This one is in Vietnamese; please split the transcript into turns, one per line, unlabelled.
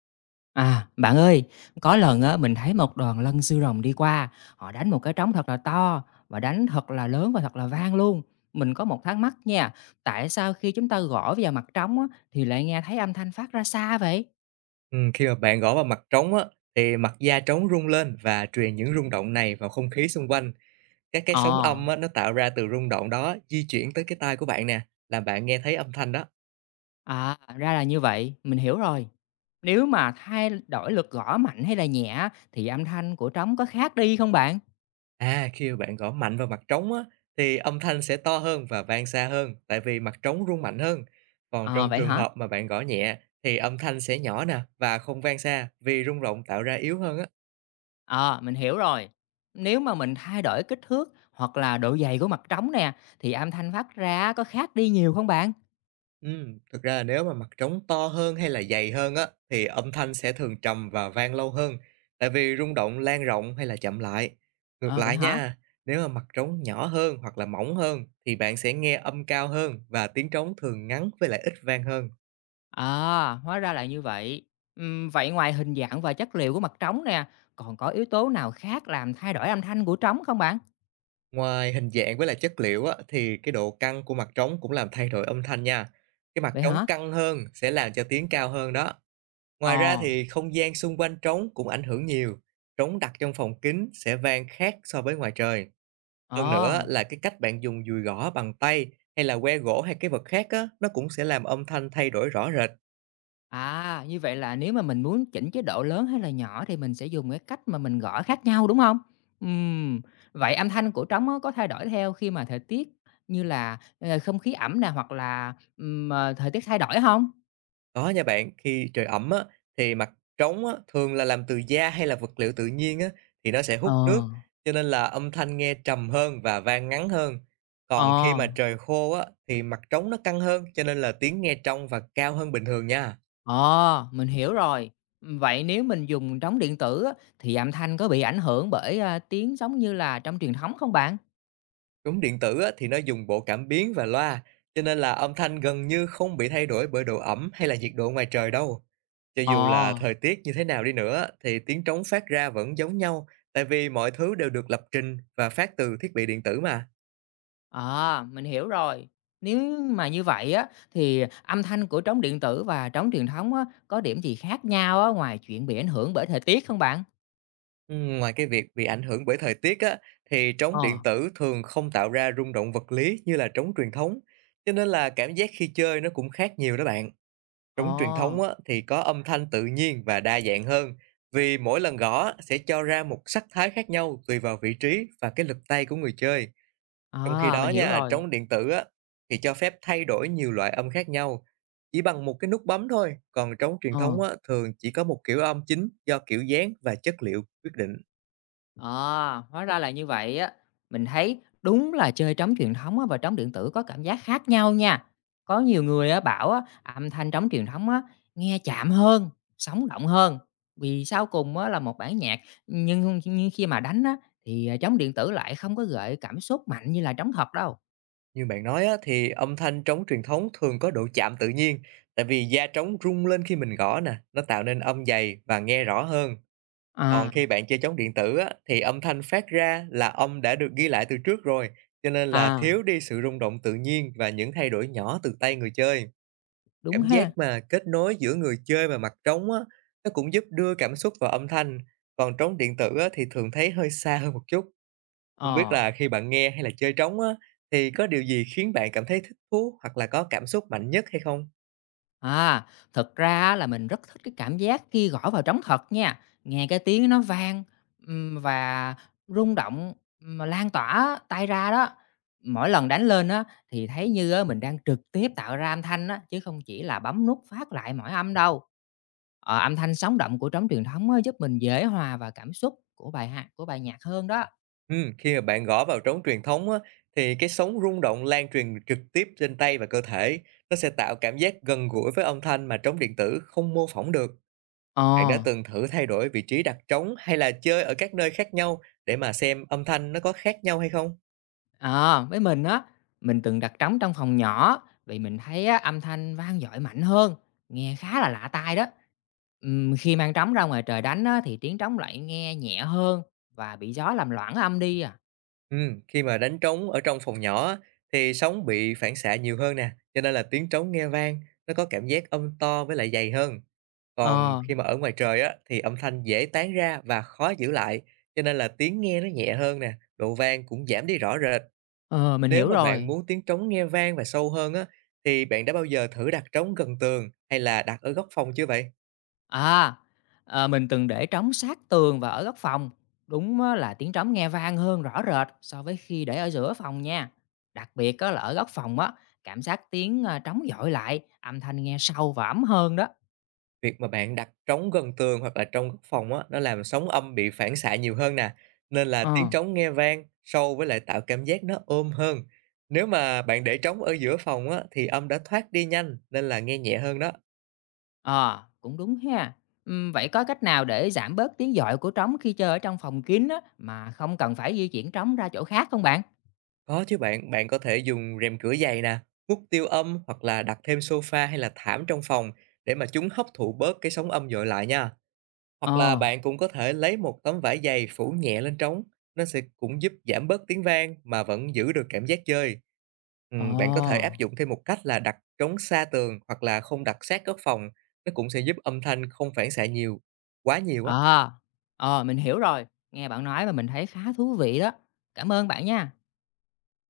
À, bạn ơi, có lần á mình thấy một đoàn lân sư rồng đi qua, họ đánh một cái trống thật là to và đánh thật là lớn và thật là vang luôn. Mình có một thắc mắc nha, tại sao khi chúng ta gõ vào mặt trống á thì lại nghe thấy âm thanh phát ra xa vậy?
Khi mà bạn gõ vào mặt trống á, thì mặt da trống rung lên và truyền những rung động này vào không khí xung quanh. Các cái sóng
Ờ,
âm á, nó tạo ra từ rung động đó di chuyển tới cái tai của bạn nè, làm bạn nghe thấy âm thanh đó.
à, ra là như vậy, mình hiểu rồi. Nếu mà thay đổi lực gõ mạnh hay là nhẹ á, thì âm thanh của trống có khác đi không bạn?
À, khi mà bạn gõ mạnh vào mặt trống á, thì âm thanh sẽ to hơn và vang xa hơn, tại vì mặt trống rung mạnh hơn. Còn
Ờ,
trong
vậy
trường
hả?
hợp mà bạn gõ nhẹ, thì âm thanh sẽ nhỏ nè và không vang xa vì rung động tạo ra yếu hơn á.
Ờ, mình hiểu rồi. Nếu mà mình thay đổi kích thước hoặc là độ dày của mặt trống nè, thì âm thanh phát ra có khác đi nhiều không bạn?
Thực ra là nếu mà mặt trống to hơn hay là dày hơn á, thì âm thanh sẽ thường trầm và vang lâu hơn, tại vì rung động lan rộng hay là chậm lại. Ngược
Ờ, vậy
lại
hả?
nha, nếu mà mặt trống nhỏ hơn hoặc là mỏng hơn, thì bạn sẽ nghe âm cao hơn và tiếng trống thường ngắn với lại ít vang hơn.
À, hóa ra là như vậy. Vậy ngoài hình dạng và chất liệu của mặt trống nè, còn có yếu tố nào khác làm thay đổi âm thanh của trống không bạn?
Ngoài hình dạng với lại chất liệu á, thì cái độ căng của mặt trống cũng làm thay đổi âm thanh nha. Cái mặt
Vậy
trống
hả?
căng hơn sẽ làm cho tiếng cao hơn đó. Ngoài ra
Ờ,
thì không gian xung quanh trống cũng ảnh hưởng nhiều. Trống đặt trong phòng kín sẽ vang khác so với ngoài trời. Hơn
ờ.
nữa là cái cách bạn dùng dùi gõ bằng tay hay là que gỗ hay cái vật khác á, nó cũng sẽ làm âm thanh thay đổi rõ rệt.
À, như vậy là nếu mà mình muốn chỉnh chế độ lớn hay là nhỏ thì mình sẽ dùng cái cách mà mình gõ khác nhau, đúng không? Ừm, vậy âm thanh của trống á có thay đổi theo khi mà thời tiết như là, không khí ẩm nè, hoặc là, thời tiết thay đổi không?
Đó nha bạn, khi trời ẩm á, thì mặt trống á, thường là làm từ da hay là vật liệu tự nhiên á, thì nó sẽ
Ờ,
hút nước, cho nên là âm thanh nghe trầm hơn và vang ngắn hơn. Còn khi
ờ,
mà trời khô á, thì mặt trống nó căng hơn, cho nên là tiếng nghe trong và cao hơn bình thường nha.
ờ, mình hiểu rồi. Vậy nếu mình dùng trống điện tử á thì âm thanh có bị ảnh hưởng bởi, tiếng giống như là trong truyền thống không bạn?
Trống điện tử á, thì nó dùng bộ cảm biến và loa, cho nên là âm thanh gần như không bị thay đổi bởi độ ẩm hay là nhiệt độ ngoài trời đâu. Cho
Ờ.
dù là thời tiết như thế nào đi nữa thì tiếng trống phát ra vẫn giống nhau, tại vì mọi thứ đều được lập trình và phát từ thiết bị điện tử mà.
À, mình hiểu rồi. Nếu mà như vậy á, thì âm thanh của trống điện tử và trống truyền thống á, có điểm gì khác nhau á, ngoài chuyện bị ảnh hưởng bởi thời tiết không bạn?
Ngoài cái việc bị ảnh hưởng bởi thời tiết á, thì trống
Ờ,
điện tử thường không tạo ra rung động vật lý như là trống truyền thống, cho nên là cảm giác khi chơi nó cũng khác nhiều đó bạn.
ồ,
Trống truyền thống á, thì có âm thanh tự nhiên và đa dạng hơn, vì mỗi lần gõ sẽ cho ra một sắc thái khác nhau tùy vào vị trí và cái lực tay của người chơi. Trong khi
à,
đó
mình hiểu
nha,
rồi.
trống điện tử á, thì cho phép thay đổi nhiều loại âm khác nhau chỉ bằng một cái nút bấm thôi. Còn trống truyền
Ờ.
thống á, thường chỉ có một kiểu âm chính do kiểu dáng và chất liệu quyết định.
À, hóa ra là như vậy á. Mình thấy đúng là chơi trống truyền thống á và trống điện tử có cảm giác khác nhau nha. Có nhiều người á bảo á, âm thanh trống truyền thống á nghe chạm hơn, sống động hơn. Vì sau cùng á là một bản nhạc, nhưng khi mà đánh á thì trống điện tử lại không có gợi cảm xúc mạnh như là trống thật đâu.
Như bạn nói á, thì âm thanh trống truyền thống thường có độ chạm tự nhiên, tại vì da trống rung lên khi mình gõ nè, nó tạo nên âm dày và nghe rõ hơn. Còn
À,
khi bạn chơi trống điện tử á, thì âm thanh phát ra là âm đã được ghi lại từ trước rồi, cho nên là
à,
thiếu đi sự rung động tự nhiên và những thay đổi nhỏ từ tay người chơi.
đúng ha. Đúng
Cảm giác
ha.
mà kết nối giữa người chơi và mặt trống á, nó cũng giúp đưa cảm xúc vào âm thanh. Còn trống điện tử á, thì thường thấy hơi xa hơn một chút. Không biết
Ờ.
là khi bạn nghe hay là chơi trống á, thì có điều gì khiến bạn cảm thấy thích thú hoặc là có cảm xúc mạnh nhất hay không?
À, thật ra á là mình rất thích cái cảm giác khi gõ vào trống thật nha, nghe cái tiếng nó vang, và rung động mà lan tỏa tay ra đó. Mỗi lần đánh lên á thì thấy như á mình đang trực tiếp tạo ra âm thanh á, chứ không chỉ là bấm nút phát lại mỗi âm đâu. Ờ, âm thanh sống động của trống truyền thống á, giúp mình dễ hòa vào cảm xúc của bài hát của bài nhạc hơn đó.
Khi mà bạn gõ vào trống truyền thống á, thì cái sóng rung động lan truyền trực tiếp trên tay và cơ thể. Nó sẽ tạo cảm giác gần gũi với âm thanh mà trống điện tử không mô phỏng được.
Ờ.
Bạn đã từng thử thay đổi vị trí đặt trống hay là chơi ở các nơi khác nhau để mà xem âm thanh nó có khác nhau hay không?
Ờ, với mình á, mình từng đặt trống trong phòng nhỏ, vì mình thấy á, âm thanh vang dội mạnh hơn, nghe khá là lạ tai đó. Khi mang trống ra ngoài trời đánh á, thì tiếng trống lại nghe nhẹ hơn và bị gió làm loãng âm đi à.
Khi mà đánh trống ở trong phòng nhỏ á, thì sóng bị phản xạ nhiều hơn nè, cho nên là tiếng trống nghe vang, nó có cảm giác âm to với lại dày hơn. Còn
Ờ,
khi mà ở ngoài trời á, thì âm thanh dễ tán ra và khó giữ lại, cho nên là tiếng nghe nó nhẹ hơn nè, độ vang cũng giảm đi rõ rệt.
ờ, mình
Nếu
hiểu
mà bạn
rồi.
muốn tiếng trống nghe vang và sâu hơn á, thì bạn đã bao giờ thử đặt trống gần tường hay là đặt ở góc phòng chưa vậy?
À, ờ, mình từng để trống sát tường và ở góc phòng. Đúng á, là tiếng trống nghe vang hơn rõ rệt so với khi để ở giữa phòng nha. Đặc biệt á, là ở góc phòng á, cảm giác tiếng trống dội lại, âm thanh nghe sâu và ấm hơn đó.
Việc mà bạn đặt trống gần tường hoặc là trong góc phòng á, nó làm sóng âm bị phản xạ nhiều hơn nè, nên là tiếng
Ờ.
trống nghe vang, sâu với lại tạo cảm giác nó ôm hơn. Nếu mà bạn để trống ở giữa phòng á, thì âm đã thoát đi nhanh nên là nghe nhẹ hơn đó.
Ờ, cũng đúng ha. Vậy có cách nào để giảm bớt tiếng dọi của trống khi chơi ở trong phòng kín á, mà không cần phải di chuyển trống ra chỗ khác không bạn?
Có chứ bạn, bạn có thể dùng rèm cửa dày nè, hút tiêu âm hoặc là đặt thêm sofa hay là thảm trong phòng để mà chúng hấp thụ bớt cái sóng âm dội lại nha.
Ờ,
Hoặc là bạn cũng có thể lấy một tấm vải dày phủ nhẹ lên trống, nó sẽ cũng giúp giảm bớt tiếng vang mà vẫn giữ được cảm giác chơi.
ờ,
Bạn có thể áp dụng thêm một cách là đặt trống xa tường hoặc là không đặt sát góc phòng, nó cũng sẽ giúp âm thanh không phản xạ nhiều, quá nhiều á.
ờ, ờ, mình hiểu rồi. Nghe bạn nói mà mình thấy khá thú vị đó. Cảm ơn bạn nha.